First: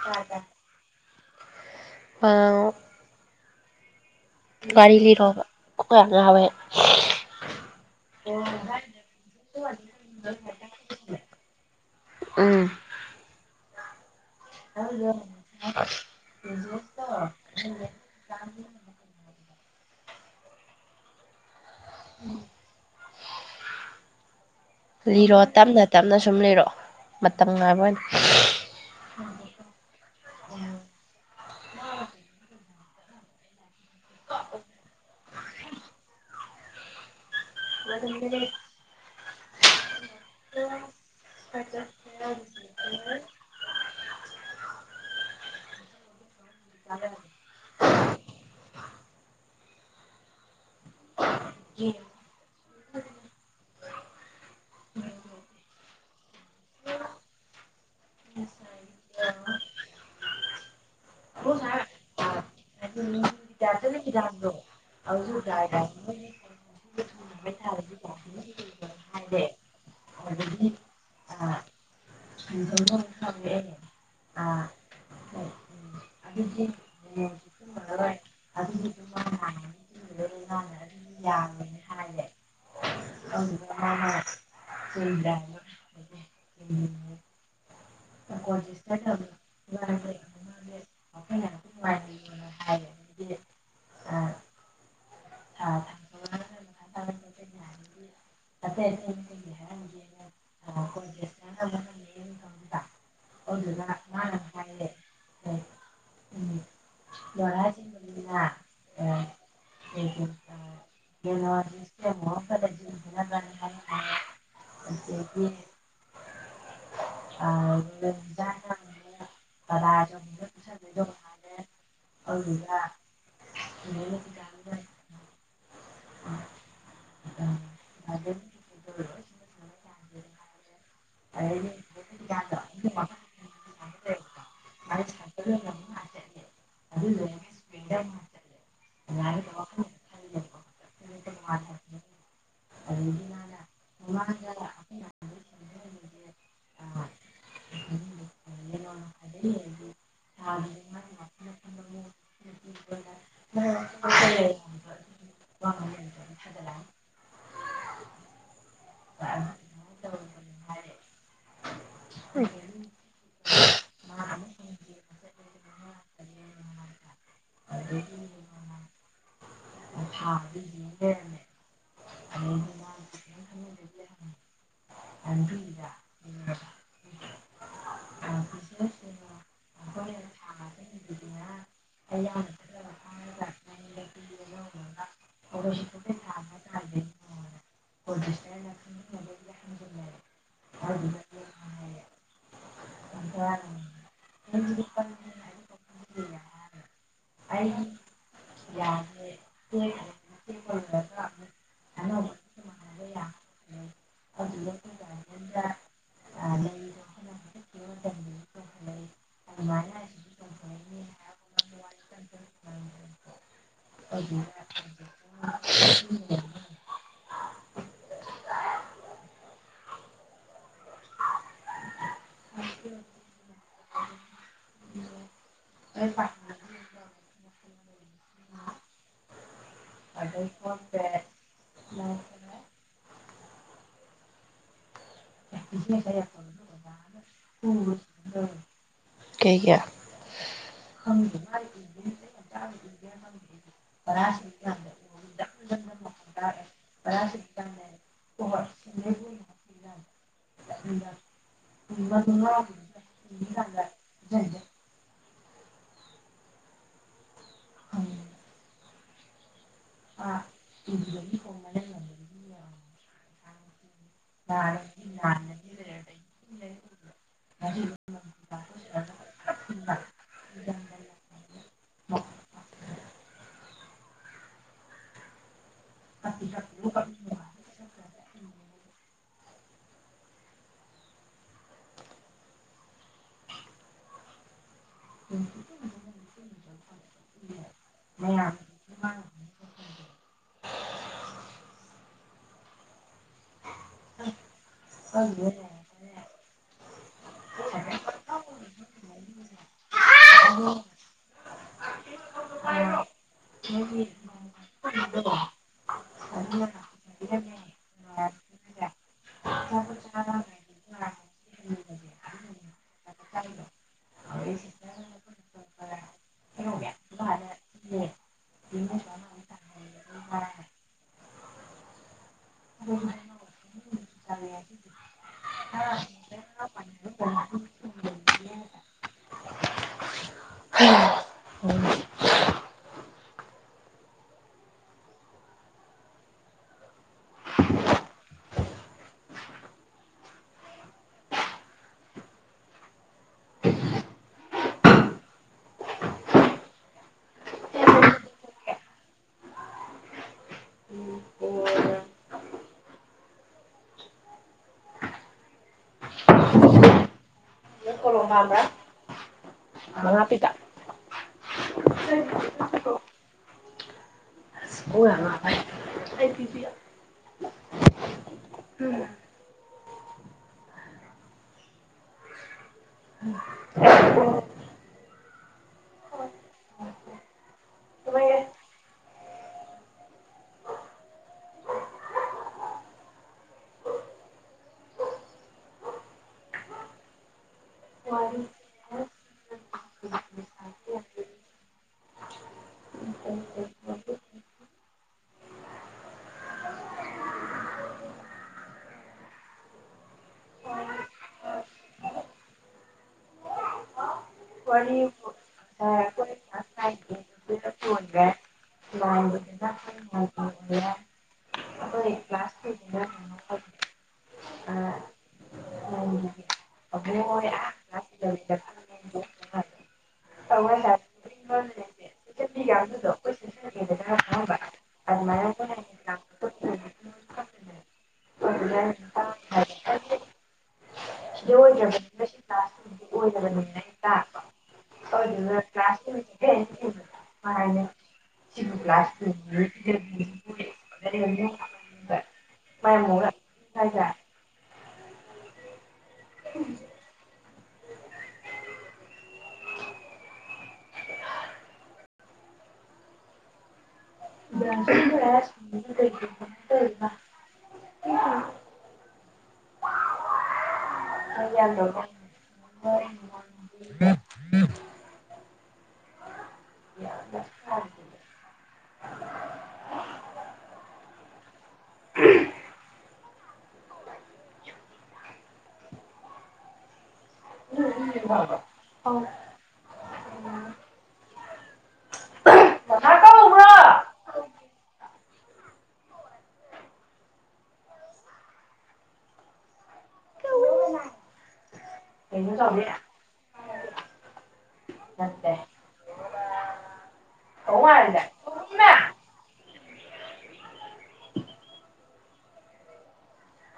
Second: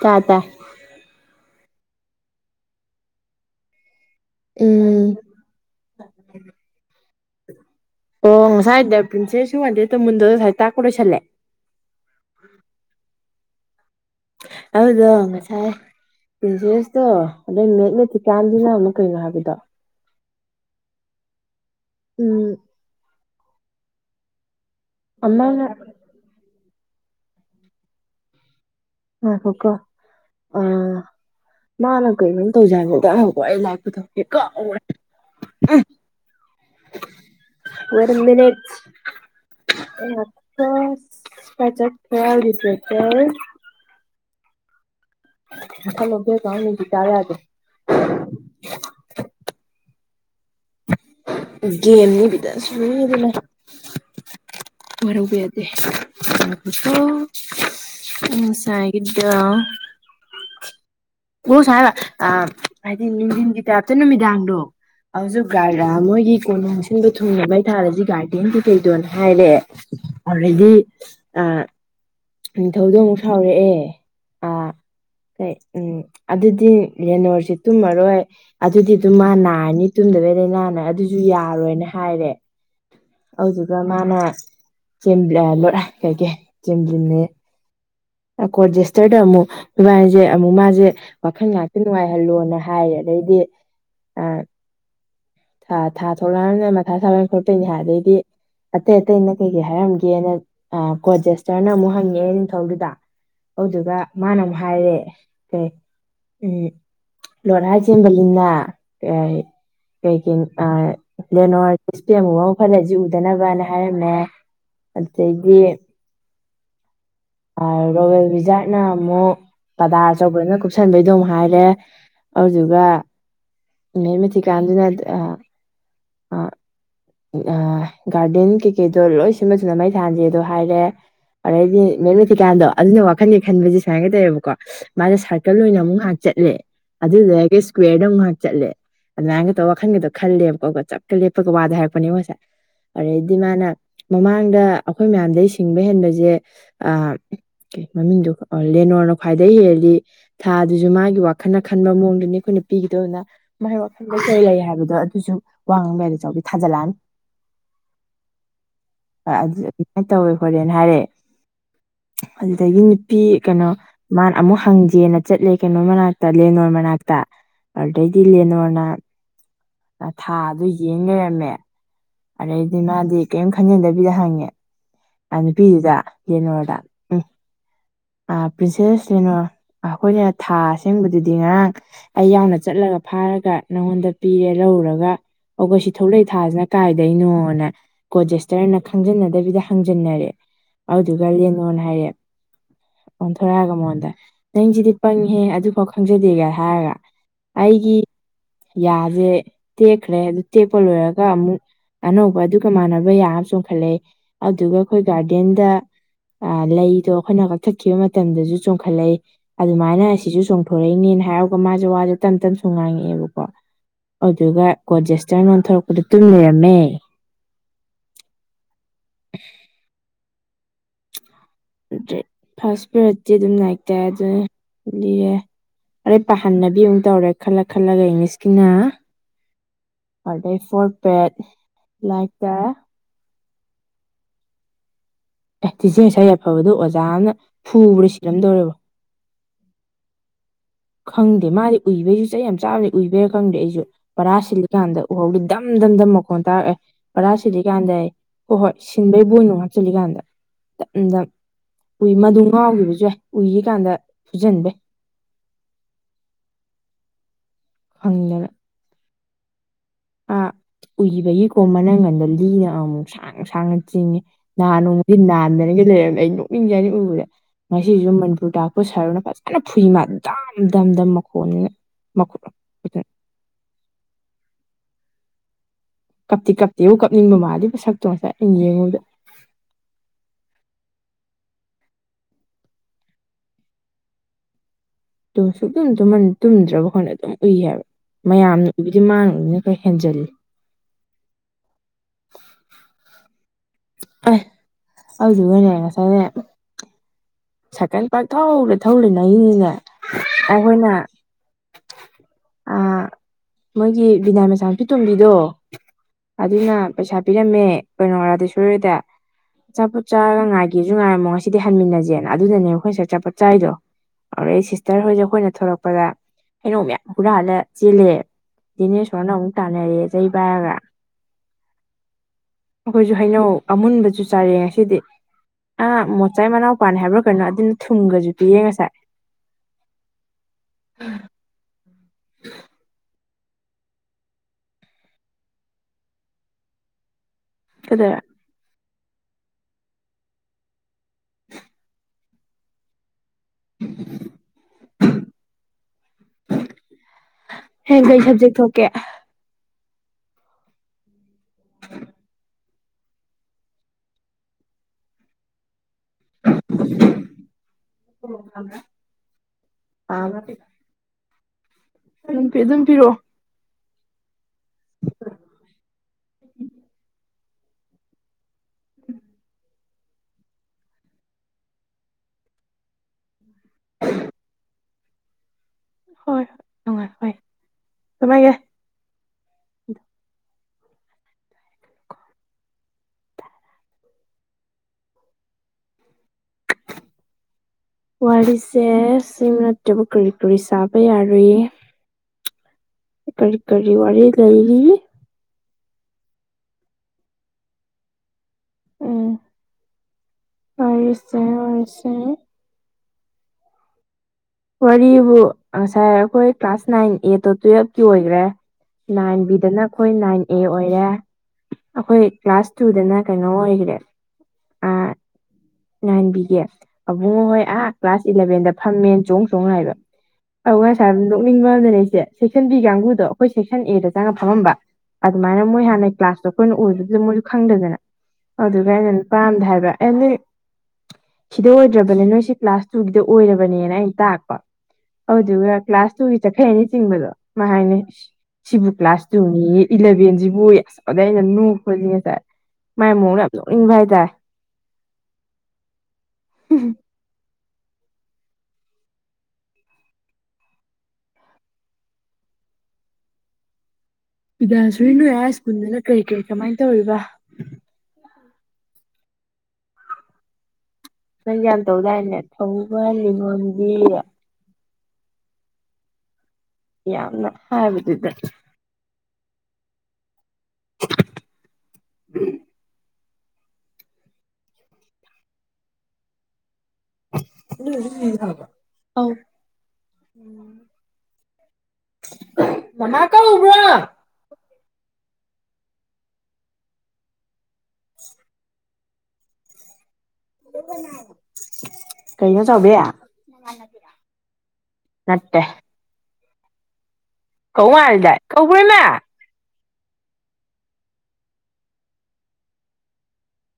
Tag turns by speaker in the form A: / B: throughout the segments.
A: ꯇꯥꯏ ꯇꯥꯏ
B: ꯒꯥꯔꯤ
A: ꯎꯝ
B: ꯂꯤꯔꯣꯕ ꯀꯣꯛꯌꯥꯝ ꯉꯥꯎꯋꯦ
A: ꯑꯣ ꯉꯁꯥꯏ ꯗꯥ ꯄ꯭ꯔꯤꯟꯁꯦꯁꯨ ꯋꯥꯟꯗꯦꯠ ꯗꯃꯨꯟꯗꯣ ꯉꯁꯥꯏ ꯇꯥꯛꯄ ꯂꯣꯏꯁꯜꯂꯦ
B: ꯎꯝ
A: ꯑꯗꯨꯗꯣ ꯉꯁꯥꯏ ꯄ꯭ꯔꯤꯟꯁꯦꯁ ꯇꯣ ꯑꯗꯨꯏ ꯃꯦꯠꯃꯦꯇꯤꯛ ꯌꯥꯝꯗꯤ ꯌꯥꯝꯃꯨ ꯀꯩ ꯍꯥꯏꯕꯗ
B: [inaudible]
A: ꯎꯝ
B: ꯂꯤꯔꯣ
A: ꯑꯃꯅ
B: ꯇꯝ ꯅ ꯇꯞꯅ ꯁꯨꯝ ꯂꯤꯔꯛꯑꯣ ꯃꯇꯝ ꯉꯥꯏꯕ ꯑꯣꯏꯅ
A: ꯉꯥꯏꯈꯣꯀꯣ ꯑ ꯃꯥꯅ ꯀꯩꯅꯣꯝ ꯇꯧꯖ ꯍꯧꯏ ꯐꯧꯗ ꯉꯥꯏꯈꯣꯀꯣ ꯑꯩ ꯂꯥꯏ ꯄꯨꯊꯣꯛꯀꯦꯀꯣ ꯎꯔꯦ ꯋꯦꯠ ꯑ ꯃꯤꯅꯤꯠꯁ [unintelligible] [unintelligible] ꯒꯦꯝꯅꯦꯕꯤꯗ ꯁꯣꯏꯗꯅ ꯋꯥꯔꯧꯕ ꯌꯥꯗꯦ ꯉꯥꯏꯈꯣꯀꯣ ꯉꯁꯥꯏꯒꯤꯗꯣ ꯑꯣ ꯁꯥꯏ ꯍꯥꯏꯕ ꯑ ꯍꯥꯏꯗꯤ ꯅꯨꯡꯊꯤꯟꯒꯤ ꯇꯥꯏꯄꯇ ꯅꯨꯃꯤꯗꯥꯡꯗꯣ ꯍꯧꯖꯛ ꯒꯥꯔ ꯃꯣꯏꯒꯤ ꯀꯣꯅꯨꯡꯣꯟꯁꯤꯟꯕ ꯊꯨꯡꯅ ꯃꯩ ꯊꯥꯟꯂꯤꯁꯤ ꯒꯥꯔꯗꯦꯟꯗꯤ ꯀꯩ ꯀꯩꯗꯣꯅ ꯍꯥꯏꯔꯦ ꯑꯗꯨꯔꯗꯤ ꯑ ꯅꯤꯡꯊꯧꯗꯣ ꯑꯃꯨꯛ ꯁꯥꯎꯔꯛꯑꯦ ꯑꯥ ꯀꯩ ꯎꯝ ꯑꯗꯨꯗꯤ ꯔꯦꯅꯣꯔꯁꯦ ꯇꯨꯝꯃꯔꯣꯏ ꯑꯗꯨꯗꯤ ꯑꯗꯨꯝ ꯃꯥ ꯅꯥꯔꯅꯤ ꯇꯨꯝꯗꯕꯩ ꯂꯅꯥꯅ ꯑꯗꯨꯁꯨ ꯌꯥꯔꯣꯏꯅ ꯍꯥꯏꯔꯦ [unintelligible] ꯑꯀꯣꯔꯔꯖꯦꯁꯇꯔꯗ ꯑꯃꯨꯛ ꯃꯥꯖꯦ ꯑꯃꯨꯛ ꯃꯥꯖꯦ ꯋꯥꯈꯜ ꯉꯥꯛꯇ ꯅꯨꯡꯉꯥꯏꯍꯜꯂꯣꯅ ꯍꯥꯏꯌꯦ ꯑꯗꯩꯗꯤ
B: ꯐꯥ
A: ꯊ ꯊꯥ ꯊꯣꯛꯂꯛꯑꯅꯤꯅ ꯃꯊꯥ ꯁꯥꯕ ꯈꯣꯠꯇꯣꯏꯅꯦ ꯍꯥꯏ ꯑꯗꯩꯗꯤ ꯑꯇꯩ ꯑꯇꯩꯅ ꯀꯩ ꯀꯩ ꯍꯥꯏꯔꯝꯒꯦꯅ ꯀꯣꯖꯦꯁꯇꯔꯅ ꯑꯃꯨꯛ ꯍꯪꯉꯛꯑꯦ ꯅꯤꯡꯊꯧꯗꯨꯗ ꯑꯗꯨꯗꯨꯒ ꯃꯥꯅ ꯑꯃꯨꯛ ꯍꯥꯏꯔꯦ ꯀꯩ ꯎꯝ ꯂꯣꯟ ꯍꯥꯏꯁꯕꯅꯤꯅ ꯀ [unintelligible] ꯑꯗꯩꯗꯤ ꯔꯣꯌꯦꯜ ꯕꯤꯖꯥꯔꯠꯅ ꯑꯃꯨꯛ ꯄꯗꯥꯔ ꯑꯆꯧꯕꯅ ꯀꯨꯞꯁꯟꯕꯩꯗꯣ ꯑꯃꯨꯛ ꯍꯥꯏꯔꯦ ꯑꯗꯨꯗꯨꯒ ꯃꯦꯃꯦꯊꯤꯀꯥꯟꯗꯨꯅ ꯑ ꯑꯩ ꯒꯥꯔꯗꯦꯟ ꯀꯩꯀꯩꯗꯣ ꯂꯣꯏ ꯁꯤꯟꯕꯕꯁꯤꯅ ꯃꯩ ꯊꯥꯟꯂꯦꯗꯣ ꯍꯥꯏꯔꯦ ꯑꯗꯩꯗꯤ ꯃꯦꯟꯂ ꯊꯤꯀꯥꯟꯗꯣ ꯑꯗꯨꯅ ꯋꯥꯈꯜꯒꯤ ꯈꯟꯕꯁꯦ ꯁꯨꯃꯥꯏꯅ ꯀꯩꯑꯕꯀꯣ ꯃꯥꯁ ꯁꯥꯔꯀꯜ ꯑꯣꯏꯅ ꯑꯃꯨꯛ ꯉꯥꯏꯍꯥꯛ ꯆꯠꯂꯦ ꯑꯗꯨꯗꯒ ꯏꯁꯀ꯭ꯋꯔꯗ ꯑꯃꯨꯛ ꯉꯥꯛꯍꯥꯛ ꯆꯠꯂꯦ ꯑꯗꯨꯃꯥꯏꯅꯒꯇꯧ ꯋꯥꯈꯜꯒꯤꯗꯣ ꯈꯜꯂꯦꯕꯀꯣ ꯆꯞꯀ ꯂꯦꯞꯄꯒ ꯋꯥꯗ ꯍꯥꯏꯔꯛꯄꯅꯦꯕ ꯉꯁꯥꯏ ꯑꯗꯩꯗꯤ ꯃꯥꯅ ꯃꯃꯥꯡꯗ ꯑꯩꯈꯣꯏ ꯃꯌꯥꯝꯗꯩ ꯁꯤꯡꯕ ꯍꯦꯟꯕꯖꯦ ꯑ ꯃꯃꯤꯡꯗꯣ ꯀꯥꯎ ꯂꯦꯅꯣꯔꯅ ꯈ꯭ꯋꯥꯏꯗꯒꯤ ꯍꯦꯜꯂꯤ ꯊꯥꯗꯨꯖꯨ ꯃꯥꯒꯤ ꯋꯥꯈꯜꯅ ꯈꯟꯕ ꯃꯑꯣꯡꯗꯨꯅꯤ ꯑꯩꯈꯣꯏꯅ ꯄꯤꯈꯤꯗꯣꯅ ꯃꯥꯩ ꯋꯥꯐꯝꯗ ꯀꯔꯤ ꯂꯩ ꯍꯥꯏꯕꯗꯣ ꯑꯗꯨꯁꯨ ꯋꯥ ꯉꯥꯡꯕ ꯌꯥꯗꯦꯗ ꯆꯥꯎꯕꯤ ꯊꯥꯖꯤꯜꯂꯛꯑꯅꯤ ꯑꯗꯨꯃꯥꯏꯅ ꯇꯧꯋꯦ ꯍꯣꯂꯦꯅ ꯍꯥꯏꯔꯦ ꯑꯗꯨꯗꯒꯤ ꯅꯨꯄꯤ ꯀꯩꯅꯣ ꯃꯥꯅ ꯑꯃꯨꯛ ꯍꯪꯖꯦꯅ ꯆꯠꯂꯦ ꯀꯩꯅꯣ ꯃꯅꯥꯛꯇ ꯂꯦꯅꯣꯟ ꯃꯅꯥꯛꯇ ꯑꯗꯩꯗꯤ ꯂꯦꯅꯣꯔꯅ ꯊꯥꯗ ꯌꯦꯡ ꯂꯩꯔꯝꯃꯦ ꯑꯗꯩꯗꯤ ꯃꯥꯗꯤ ꯀꯩꯌꯝ ꯈꯟꯖꯤꯟꯗꯕꯤꯗ ꯍꯪꯉꯦ ꯑ ꯅꯨꯄꯤꯗꯨꯗ ꯌꯦꯅꯣꯗ ꯎꯝ ꯑ ꯄ꯭ꯔꯤꯟꯁꯦꯁ ꯂꯦꯅꯣꯔ ꯑꯈꯣꯏꯅ ꯊꯥ ꯑꯁꯦꯡꯕꯗꯨꯗꯤ ꯉꯔꯥꯡ ꯑꯩ ꯌꯥꯎꯅ ꯆꯠꯂꯒ ꯐꯥꯔꯒ ꯅꯪꯉꯣꯟꯗ ꯄꯤꯔꯦ ꯂꯧꯔꯨꯔꯒ ꯑꯣ ꯀ ꯁꯤ ꯊꯣꯛꯂꯛ ꯊꯁꯤꯅ ꯀꯥꯏꯗꯩꯅꯣꯅ ꯀꯣꯖꯦꯁꯇꯔꯅ ꯈꯪꯖꯟꯅꯗꯕꯤꯗ ꯍꯪꯖꯤꯟꯅꯔꯦ ꯑꯗꯨꯗꯨꯒ ꯂꯦꯅꯣꯔꯅ ꯍꯥꯏꯌꯦ ꯑꯣꯟꯊꯣꯔꯛꯑꯒ ꯃꯉꯣꯟꯗ ꯅꯪꯁꯤꯗꯤ ꯄꯪꯉꯍꯦ ꯑꯗꯨꯐꯥꯎ ꯈꯪꯖꯗꯦꯒ ꯍꯥꯏꯔꯒ ꯑꯩꯒꯤ ꯌꯥꯁꯦ ꯇꯦꯛꯈ꯭ꯔꯦ ꯑꯗꯨ ꯇꯦꯛꯄ ꯂꯣꯏꯔꯒ ꯑꯃꯨꯛ ꯑꯅꯧꯕ ꯑꯗꯨꯒ ꯃꯥꯟꯅꯕ ꯌꯥꯕ ꯆꯣꯡꯈꯠꯂꯛꯦ ꯑꯗꯨꯒ ꯑꯩꯈꯣꯏ ꯒꯥꯔꯗꯦꯟꯗ ꯂꯩꯗꯣ ꯑꯩꯈꯣꯏꯅ ꯀꯛꯊꯠꯈꯤꯕ ꯃꯇꯝꯗꯁꯨ ꯆꯣꯡꯈꯠꯂꯛꯏ ꯑꯗꯨꯃꯥꯏꯅ ꯁꯤꯁꯨ ꯆꯣꯡꯊꯣꯔꯛꯏꯅꯦꯅ ꯍꯥꯏꯔꯒ ꯃꯥꯁꯦ ꯋꯥꯁꯦ ꯇꯞ ꯇꯞ ꯁꯣꯡ ꯉꯥꯡꯉꯛꯑꯦꯕꯀꯣ ꯑꯗꯨꯒ ꯒꯣꯖꯦꯁꯇꯔ ꯟꯊꯣꯔꯛꯄꯗ ꯇꯨꯝ ꯂꯩꯔꯝꯃꯦ ꯑꯗꯨꯩ ꯐꯥꯔꯁ ꯄ꯭ꯔꯁꯇꯤ ꯑꯗꯨꯝ ꯅꯥꯏꯛꯇꯦ ꯑꯗꯨꯅ ꯂꯤꯔꯦ ꯑꯔꯩ ꯄꯥꯍꯟꯅꯕꯤ ꯑꯃꯨꯛ ꯇꯧꯔꯦ ꯈꯜꯂ ꯈꯜꯂꯒ ꯏꯪꯂꯤꯁꯀꯤꯅ order for pet like the a ꯇꯤꯆꯦ ꯉꯁꯥ ꯑꯏꯐꯕꯗꯣ ꯑꯣꯖꯥꯅ ꯐꯨꯕ꯭ꯔꯥ ꯁꯤꯔꯝꯗꯧꯔꯦꯕꯣ
B: ꯀ
A: ꯈꯪꯗꯦ ꯃꯥꯗꯤ ꯎꯏꯕꯩꯁꯨ ꯆꯍꯤ ꯌꯥꯝ ꯆꯥꯕꯗꯤ ꯎꯏꯕꯩꯔꯥ ꯈꯪꯗꯦ ꯑꯩꯁꯨ ꯄꯔꯥ ꯁꯤꯜꯂꯤꯀꯥꯟꯗ ꯎꯍꯧꯗꯤ ꯗꯝ ꯗꯝ ꯗꯝ ꯃꯈꯣꯟ ꯇꯥꯔꯛꯑꯦ ꯄꯔꯥ ꯁꯤꯗꯤ ꯀꯥꯟꯗ ꯑꯩ ꯍꯣꯏ ꯍꯣꯏ ꯁꯤꯟꯕꯩꯕꯨꯅꯣ ꯍꯥꯞꯆꯜꯂꯤꯂꯤꯀꯥꯟꯗ
B: ꯎ
A: ꯎꯏ ꯃꯗꯨ ꯉꯥꯎꯈꯤꯕꯁꯨ ꯌꯥꯏ ꯎꯏꯒꯤ ꯀꯥꯟꯗ ꯊꯨꯖꯟꯕꯦ ꯐꯪꯅ ꯑꯥ ꯎꯈꯤꯕꯒꯤꯀꯣ ꯃꯅꯥꯪꯒꯟꯗ ꯂꯤꯅ ꯑꯃꯨꯛ ꯁꯥꯡ ꯁꯥꯡꯅ ꯆꯤꯡꯉꯤ ꯅꯍꯥꯟ ꯅꯣꯡꯃꯗꯤ ꯅꯥꯟꯗꯅꯤꯒ ꯂꯩꯔꯝꯅ ꯑꯩ ꯅꯣꯛꯅꯤꯡꯖꯦ ꯍꯥꯏꯅꯤ ꯎꯕꯗ ꯉꯁꯤꯁꯨ ꯃꯅꯤꯄꯨꯔ ꯇꯥꯛꯄ ꯁꯔꯨꯅ ꯐꯖꯅ ꯐꯨꯏ ꯃꯥ ꯗꯝ ꯗꯝ ꯗꯝ ꯃꯈꯣꯟꯅꯤꯅ ꯃꯈꯔꯦ ꯀꯞꯇꯤ ꯀꯞꯇꯦꯕꯨꯨ ꯀꯞꯅꯤꯡꯕ ꯃꯥꯗꯤ ꯄꯣ ꯁꯛꯇꯣ ꯉꯁꯥꯏ ꯑꯩꯅ ꯌꯦꯡꯉꯨꯗ
B: [inaudible]
A: ꯁꯨꯛꯝ ꯇꯨꯝꯗ꯭ꯔꯕꯈꯣꯏꯅ ꯑꯗꯨꯝ ꯎꯏ ꯍꯥꯏꯕ ꯃꯌꯥꯝ ꯑꯗꯨꯕꯨꯗꯤ ꯃꯥꯡꯕꯅꯤꯅ ꯈꯔ ꯍꯦꯟꯖꯜꯂꯤ ꯑ ꯍꯧꯗꯨ ꯍꯅꯦ ꯉ ꯆꯅꯦ ꯁꯥꯏꯀꯦꯟ ꯄꯥꯥꯛ ꯊꯧꯔꯦ ꯊꯧꯔꯦ ꯅꯅꯤꯅꯦ ꯑꯩꯈꯣꯏꯅ ꯑꯥ ꯃꯣꯏꯒꯤ ꯕꯤꯅꯥꯏ ꯃꯆꯥꯅꯨꯄꯤ ꯇꯣꯝꯕꯤꯗꯣ ꯑꯗꯨꯅ ꯄꯩꯁꯥ ꯄꯤꯔꯝꯃꯦ ꯀꯩꯅꯣ ꯔꯥꯙꯦꯁꯣꯔꯗ ꯆꯆꯥꯄꯣꯠ ꯆꯥꯔꯒ ꯉꯥꯏꯒꯦꯁꯨ ꯉꯥꯏꯔꯝꯃꯣ ꯉꯁꯤꯗꯤ ꯍꯟꯃꯤꯟꯅꯁꯦꯅ ꯑꯗꯨꯅꯅꯦꯕ ꯑꯩꯈꯣꯏ ꯉꯁꯛ ꯆꯆꯥꯄꯣꯠ ꯆꯥꯔꯤꯗꯣ ꯑꯗꯨꯗ ꯑꯩ ꯁꯤꯁꯇꯔ ꯍꯣꯏꯁꯦ ꯑꯩꯈꯣꯏꯅ ꯊꯂꯛꯄꯗ ꯍꯩꯅꯧ ꯃꯌꯥꯝ ꯍꯨꯔꯜꯂ ꯆꯦꯜꯂꯦ ꯖꯤꯅꯦꯁ ꯍꯣꯔꯅ ꯑꯃꯨꯛ ꯇꯥꯟꯅꯔꯦꯖꯩ ꯒ ꯑꯩꯈꯣꯏꯁꯨ ꯍꯩꯅꯧ ꯑꯃꯨꯟꯕꯁꯨ ꯆꯥꯔꯦ ꯉꯁꯤꯗꯤ ꯑ ꯃꯣꯆꯥꯏ ꯃꯅꯥꯎ ꯃꯄꯥꯟ ꯍꯥꯏꯕ꯭ꯔꯥ ꯀꯩꯅꯣ ꯑꯗꯨꯅ ꯊꯨꯝꯒꯁꯨ ꯄꯤꯌꯦ ꯉꯁꯥꯏ
B: ꯎꯝ
A: ꯎ ꯑꯗꯨꯗ
B: [inaudible]
A: ꯍꯦꯡ ꯀꯩ ꯁꯕꯖꯦꯛ ꯊꯣꯛꯀꯦ
B: ꯝꯕ꯭ꯔ ꯑ ꯉꯄꯤꯤꯇ
A: ꯑꯗꯨꯝ ꯑꯗꯨꯝ ꯄꯤꯔꯛꯑꯣ
B: ꯑꯣꯉ ꯐꯥꯏ ꯑꯩꯁꯤꯁꯤ [inaudible]
A: ꯎꯝ
B: ꯎꯝ
A: ꯍ ꯍꯣꯏ ꯍꯣꯏ ꯅꯨꯡꯉꯥꯏ ꯍꯣꯏ ꯀꯃꯥꯏꯒꯦ ꯋꯥꯔꯤꯁꯦ ꯁꯤ ꯅꯠꯇꯕ ꯀꯔꯤ ꯀꯔꯤ ꯁꯥꯕ ꯌꯥꯔꯨꯏ ꯀꯔꯤ ꯀꯔꯤ ꯋꯥꯔꯤ ꯂꯩꯔꯤ ꯎꯝ ꯑꯣꯏꯁꯦ ꯑꯣꯏꯁꯦ ꯋꯥꯔꯤꯕꯨ ꯉꯁꯥꯏ ꯑꯩꯈꯣꯏ ꯀ꯭ꯂꯥꯁ ꯅꯥꯏꯟ ꯑꯦꯠꯇꯣ ꯇꯨꯋꯜꯕꯀꯤ ꯑꯣꯏꯈ꯭ꯔꯦ ꯅꯥꯏꯟ ꯕꯤꯗꯅ ꯑꯩꯈꯣꯏ ꯅꯥꯏꯟ ꯑꯦ ꯑꯣꯏꯔꯦ ꯑꯩꯈꯣꯏ ꯀ꯭ꯂꯥꯁ ꯇꯨꯗꯅ ꯀꯩꯅꯣ ꯑꯣꯏꯈ꯭ꯔꯦ
B: ꯑ
A: ꯅꯥꯟꯕꯤꯒꯦ ꯑꯕꯨꯡꯉꯣ ꯍꯣꯏ ꯑꯥ ꯀ꯭ꯂꯥꯁ ꯏꯂꯚꯦꯟꯗ ꯐꯝꯃꯦꯟ ꯆꯣꯡ ꯆꯣꯡ ꯂꯥꯛꯏꯕ [unintelligible] ꯅꯣꯛꯅꯤꯡꯕꯃꯅꯅꯦ ꯏꯆ‌ꯦ ꯁꯦꯛꯁꯟ ꯕꯤ ꯀꯥꯡꯕꯨꯗꯣ ꯑꯈꯣꯏ ꯁꯦꯛꯁꯟ ꯑꯦꯗ ꯆꯪꯉ ꯐꯝꯃꯝꯕ ꯑꯗꯨꯃꯥꯏꯅ ꯃꯣꯏ ꯍꯥꯟꯅꯩ ꯀ꯭ꯂꯥꯁꯇꯣ ꯑꯈꯣꯏꯅ ꯎꯕꯗꯨꯗ ꯃꯣꯏꯁꯨ ꯈꯪꯗꯗꯅ ꯑꯗꯨꯗꯩ ꯑꯩꯅ ꯅꯨꯄꯥꯝꯗ ꯍꯥꯏꯕ ꯑꯦꯅꯤ ꯁꯤꯗ ꯑꯣꯏꯗ꯭ꯔꯕꯅꯦ ꯅꯣꯏꯁꯤ ꯀ꯭ꯂꯥꯁ ꯇꯨꯒꯤꯗ ꯑꯣꯏꯔꯕꯅꯦꯅ ꯑꯩꯟ ꯇꯥꯛꯄ ꯑꯎꯗꯨꯒ ꯀ꯭ꯂꯥꯁ ꯇꯨꯒꯤ ꯆꯠꯈꯩꯑꯅꯤ ꯆꯤꯡꯕꯗꯣ ꯃꯥ ꯍꯥꯏꯅꯦ ꯏꯁ ꯁꯤꯕꯨ ꯀ꯭ꯂꯥꯁ ꯇꯨꯅꯤꯌꯦ ꯏꯂꯚꯦꯟꯁꯤꯕꯨ ꯑꯌꯦ ꯑꯗꯩ ꯑꯩꯅ ꯅꯣꯛꯄꯖꯦꯛꯇ ꯃꯥꯏ ꯃꯑꯣꯡ ꯅꯣꯛꯅꯤꯡꯕ ꯍꯥꯢ ꯇꯥ ꯎꯍꯝ ꯄꯤꯗꯥꯌꯥꯁꯨꯔꯤ ꯅꯣꯏ ꯍꯥꯢ ꯁ꯭ꯀꯨꯜꯗꯨꯅ ꯀꯔꯤ ꯀꯔꯤ ꯀꯃꯥꯏꯟ ꯇꯧꯔꯤꯕ
B: [unintelligible]
A: ꯅꯪ ꯌꯥꯝ ꯇꯧꯗꯥꯏꯅꯦ [unintelligible]
B: [inaudible]
A: ꯌꯥꯝꯅ ꯍꯥꯏꯕꯗꯨꯗ [inaudible] [unintelligible] ꯃꯃꯥ ꯀꯧꯕ꯭ꯔꯣ ꯀꯩꯅꯣ ꯆꯥꯎꯕꯤ
B: ꯅꯠꯇꯦ
A: ꯀꯧ ꯃꯥꯟꯅꯤꯗ ꯀꯧꯕ꯭ꯔꯥ ꯏꯃꯥ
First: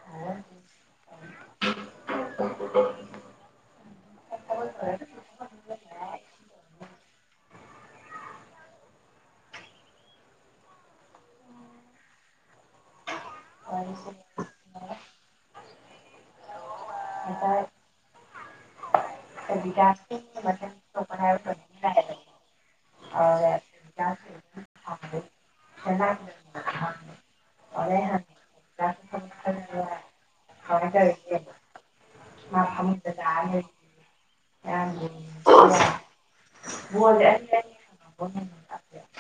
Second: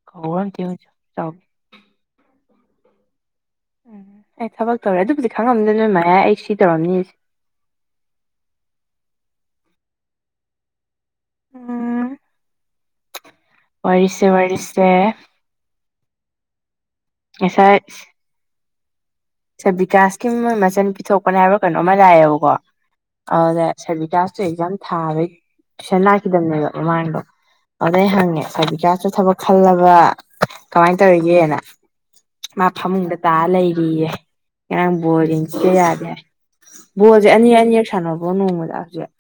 A: ꯀꯧꯕ꯭ꯔ ꯑꯝꯇ ꯌꯦꯡꯉꯨꯆꯣ ꯆꯥꯎ
B: [inaudible]
A: ꯎꯝ ꯑꯩ ꯊꯕꯛ ꯇꯧꯔꯦ ꯑꯗꯨꯕꯨꯗꯤ ꯈꯪꯉꯝꯅꯤꯗ ꯅꯣꯏ ꯃꯌꯥꯢ ꯑꯩ ꯁꯤ ꯇꯧꯔꯝꯅꯤꯁꯦ ꯎꯝ ꯋꯥꯔꯤꯁꯦ ꯋꯥꯔꯤꯁꯦ ꯉꯁꯥꯏ ꯁꯥꯔ ꯕꯤꯀꯥꯁꯀꯤ ꯃꯣꯢ ꯃꯆꯟ ꯅꯨꯄꯤ ꯊꯣꯛꯄꯅꯦ ꯍꯥꯏꯕ꯭ꯔ ꯀꯩꯅꯣꯝꯃ ꯅꯥꯛꯑꯦꯕꯀꯣ ꯑꯅꯦ ꯁꯔ ꯕꯤꯀꯥꯁꯇꯣ ꯑꯦꯛꯖꯥꯝ ꯊꯥꯕꯩ ꯇ꯭ꯨꯏꯁꯟ ꯂꯥꯛꯈꯤꯗꯕꯅꯦꯕ ꯃꯃꯥꯡꯗꯣ ꯑꯗꯥ ꯑꯩ ꯍꯪꯉꯦ ꯁꯔꯕꯤꯀꯥꯁꯇꯣ ꯊꯕꯛ ꯈꯜꯂꯕ ꯀꯃꯥꯏꯟ ꯇꯧꯔꯤꯒꯦꯅ ꯃꯥ ꯐꯃꯨꯡꯗ ꯇꯥ ꯂꯩꯔꯤꯌꯦ ꯉꯔꯥꯡ ꯕꯣꯜ ꯌꯦꯡꯁꯤ ꯌꯥꯗꯦ ꯍꯥꯢ ꯕꯣꯜꯖꯦ ꯑꯅꯤ ꯑꯅꯤꯔꯛ ꯁꯥꯟꯅꯕꯣ ꯅꯣꯡꯃꯗ ꯍꯧꯖꯤꯛ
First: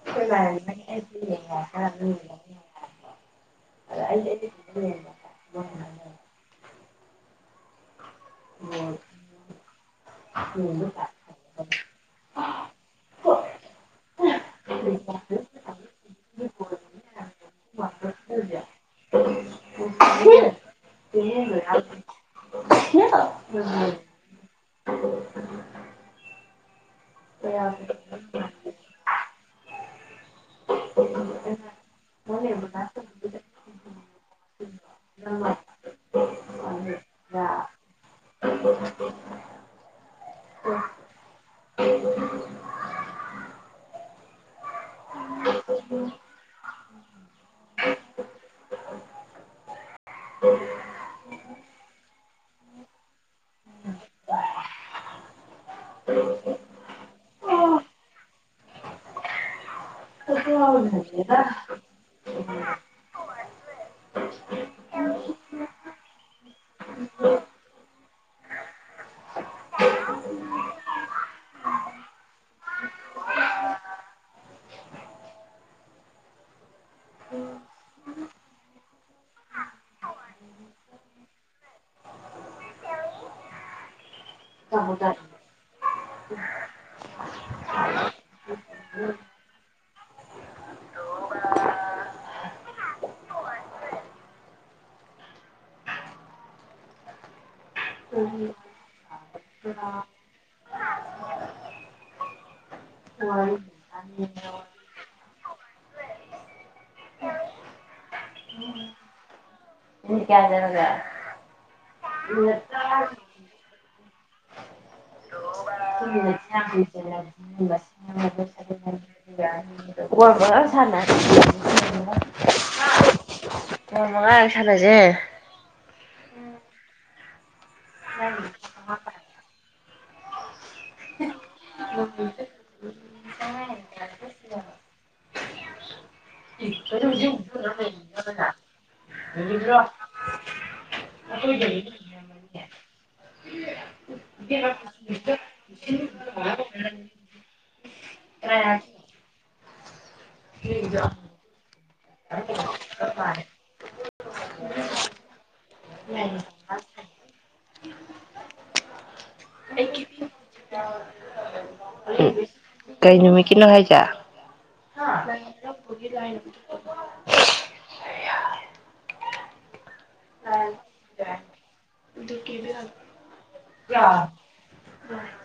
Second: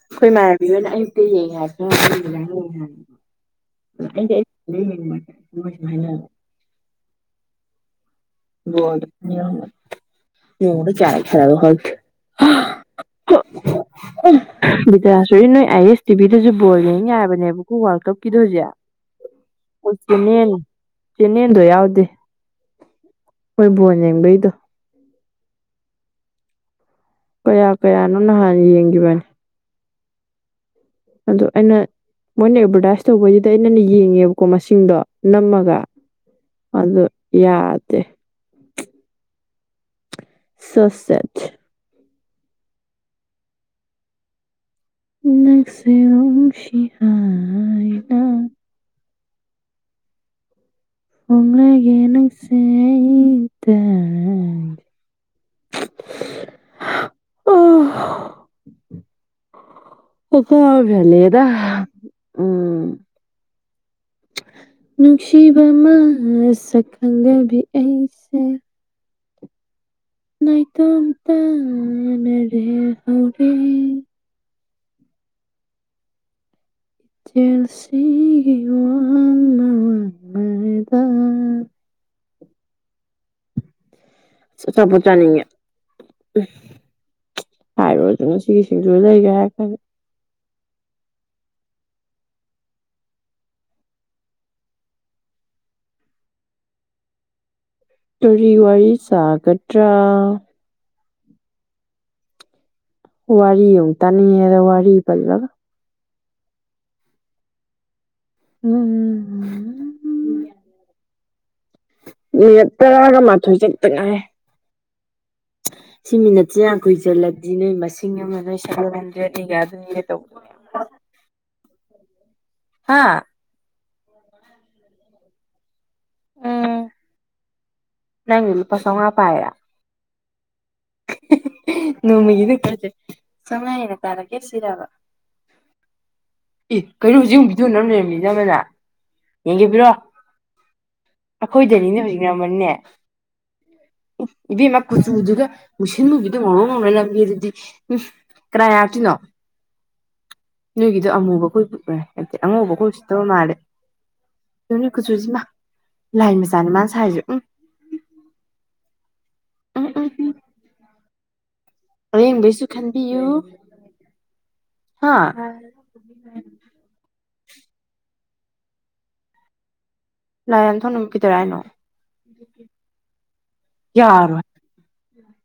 B: [unintelligible]
A: [unintelligible] ꯑꯩꯗꯤ ꯑꯩ [unintelligible] ꯕꯣꯜ ꯗꯣ ꯑꯅꯤꯔꯛ ꯑꯍꯨꯝꯂꯛ ꯅꯣꯡꯃꯗ ꯀꯥꯌꯥꯔꯛ ꯁꯅꯕꯅꯣ ꯈꯪꯗꯦ
B: [unintelligible]
A: ꯑꯩ ꯑꯍꯝ ꯕꯤꯗꯁꯣꯔꯤ ꯅꯣꯏ ꯑꯥꯏ ꯑꯦꯁ ꯇꯤꯚꯤꯗꯁꯨ ꯕꯣꯜ ꯌꯦꯡ ꯌꯥꯕꯅꯦꯕꯀꯣ ꯋꯥꯔꯜ ꯀꯞꯀꯤꯗꯣ ꯖꯤꯛ ꯆꯦꯅꯦꯜꯗꯣ
B: [unintelligible]
A: ꯍꯣꯏ ꯕꯣꯟ ꯌꯦꯡꯕꯩꯗꯣ
B: [inaudible]
A: ꯀꯌꯥ ꯀꯌꯥꯅꯣ ꯅꯍꯥꯟ ꯌꯦꯡꯒꯤꯕꯅꯦ ꯑꯗꯣ ꯑꯩꯅ
B: [inaudible]
A: ꯃꯣꯏꯅ ꯑꯦꯗꯚꯔꯗꯥꯏꯁ ꯇꯧꯕꯩꯗ ꯑꯩꯅ ꯌꯦꯡꯉꯦꯕꯀꯣ ꯃꯁꯤꯡꯗꯣ ꯅꯝꯃꯒ ꯑꯗꯣ ꯌꯥꯗꯦ
B: [inaudible]
A: ꯁꯣ ꯁꯦꯠ꯫
B: [inaudible]
A: ꯅꯡꯁꯦ ꯅꯨꯡꯁꯤꯅ ꯍꯣꯡꯂꯒꯦ ꯅꯪꯁꯦ ꯑꯩꯇ
B: ꯍ [inaudible]
A: ꯑ [inaudible]
B: ꯎ [inaudible]
A: ꯅꯨꯡꯁꯤꯕ ꯃꯥꯁꯛ ꯈꯪꯗꯕꯤ ꯑꯩꯁꯦ ꯅꯣꯏ ꯇ ꯇꯅ ꯔꯦ ꯍꯧꯔꯦ [inaudible] ꯔꯁꯤꯒꯤ ꯋꯥ ꯃꯋꯥ ꯃꯗ [inaudible] ꯑꯆꯥꯄꯣꯠ ꯆꯥꯅꯤꯡꯉꯦ ꯍꯥꯏꯔꯨꯔꯒ ꯉꯁꯤꯒꯤ ꯁꯤꯡꯁꯨ ꯂꯩꯒꯔꯦ ꯍꯥꯏꯔꯛꯒꯅꯤ ꯀꯔꯤ ꯋꯥꯔꯤ ꯁꯥꯒꯗ꯭ꯔꯥ ꯋꯥꯔꯤ ꯑꯃꯨꯛ ꯇꯅꯤꯡꯉꯦꯗ ꯋꯥꯔꯤ ꯄꯜꯂꯒ ꯎꯝꯝ
B: ꯌꯦ ꯀꯗꯒ [inaudible]
A: ꯃꯤꯅꯠ ꯇꯔꯥꯒ ꯃꯥꯊꯣꯏ ꯆꯥꯠꯇ ꯉꯥꯏ ꯁꯤ ꯃꯤꯅꯥꯠꯁꯦ ꯌꯥꯝ ꯀꯨꯏꯁꯤꯜꯂꯗꯤ ꯅꯣꯏ ꯃꯁꯤꯡ ꯑꯃ ꯅꯣꯏ ꯁ
B: ꯋꯥ ꯁꯥꯟꯅ [inaudible]
A: ꯍꯥꯥ
B: ꯃꯉꯥꯔꯛ ꯁꯥꯟꯅꯁꯦ
A: ꯅꯪꯒꯤꯗꯣ ꯂꯨꯄꯥ ꯆꯥꯎꯉꯥ ꯄꯥꯢꯔꯥ ꯅꯣꯡꯃꯒꯤꯗꯨ [inaudible] ꯐꯁꯦ ꯆꯃꯥꯏ ꯍꯦꯟꯅ ꯇꯥꯔꯛꯀꯦ ꯁꯤꯔꯕ ꯏ ꯀꯩꯅꯣꯖꯤꯨꯝꯗꯨ ꯅ ꯂꯩꯔꯝꯃꯤꯗ ꯑꯃꯅ ꯌꯦꯡꯕꯤꯔꯣ [inaudible] ꯑꯩꯈꯣꯏꯗꯅꯤꯅꯦ ꯍꯧꯖꯤꯛ ꯉꯃꯜꯅꯦ [inaudible] ꯏꯕꯦꯝꯃ ꯀꯨꯆꯨꯗꯨꯒ ꯃꯨꯁꯤꯟ ꯃꯨꯕꯤꯗꯣ ꯉꯧꯔꯣꯛ ꯉꯧꯅ ꯀꯦꯔꯗꯤ ꯀꯌꯥꯔꯛꯒꯤꯅꯣ ꯅꯣꯏꯒꯤꯗꯣ ꯑꯃꯨꯕ ꯈꯣꯏ ꯍꯥꯏꯗꯤ ꯑꯉꯧꯕ ꯈꯣꯏ ꯎꯁꯤꯠꯇꯕ ꯃꯥꯜꯂꯦ ꯀꯨꯆꯨꯁꯤꯃ ꯂꯥꯏꯟ ꯃꯆꯥꯅꯦ ꯃꯅꯥ ꯁꯥꯢꯁꯦ
B: [inaudible]
A: ꯑ ꯑ ꯎ [inaudible]
B: ꯀ [inaudible]
A: ꯥꯑꯌꯦꯡꯕꯩꯁꯨ
B: ꯀꯩ ꯅꯨꯃꯤꯠꯒꯤꯅꯣ ꯍꯥꯢꯖꯦ
A: ꯍꯥ
B: ꯂꯤ [inaudible] ꯑ
A: ꯂꯥꯏ ꯌꯥꯝ ꯊꯧꯅ ꯀꯩꯗꯧꯔꯦ ꯍꯥꯏꯅꯣ
B: ꯑꯗꯨ ꯌꯥ
A: ꯌꯥꯔꯣꯏ
B: [inaudible] ꯎꯝ [inaudible]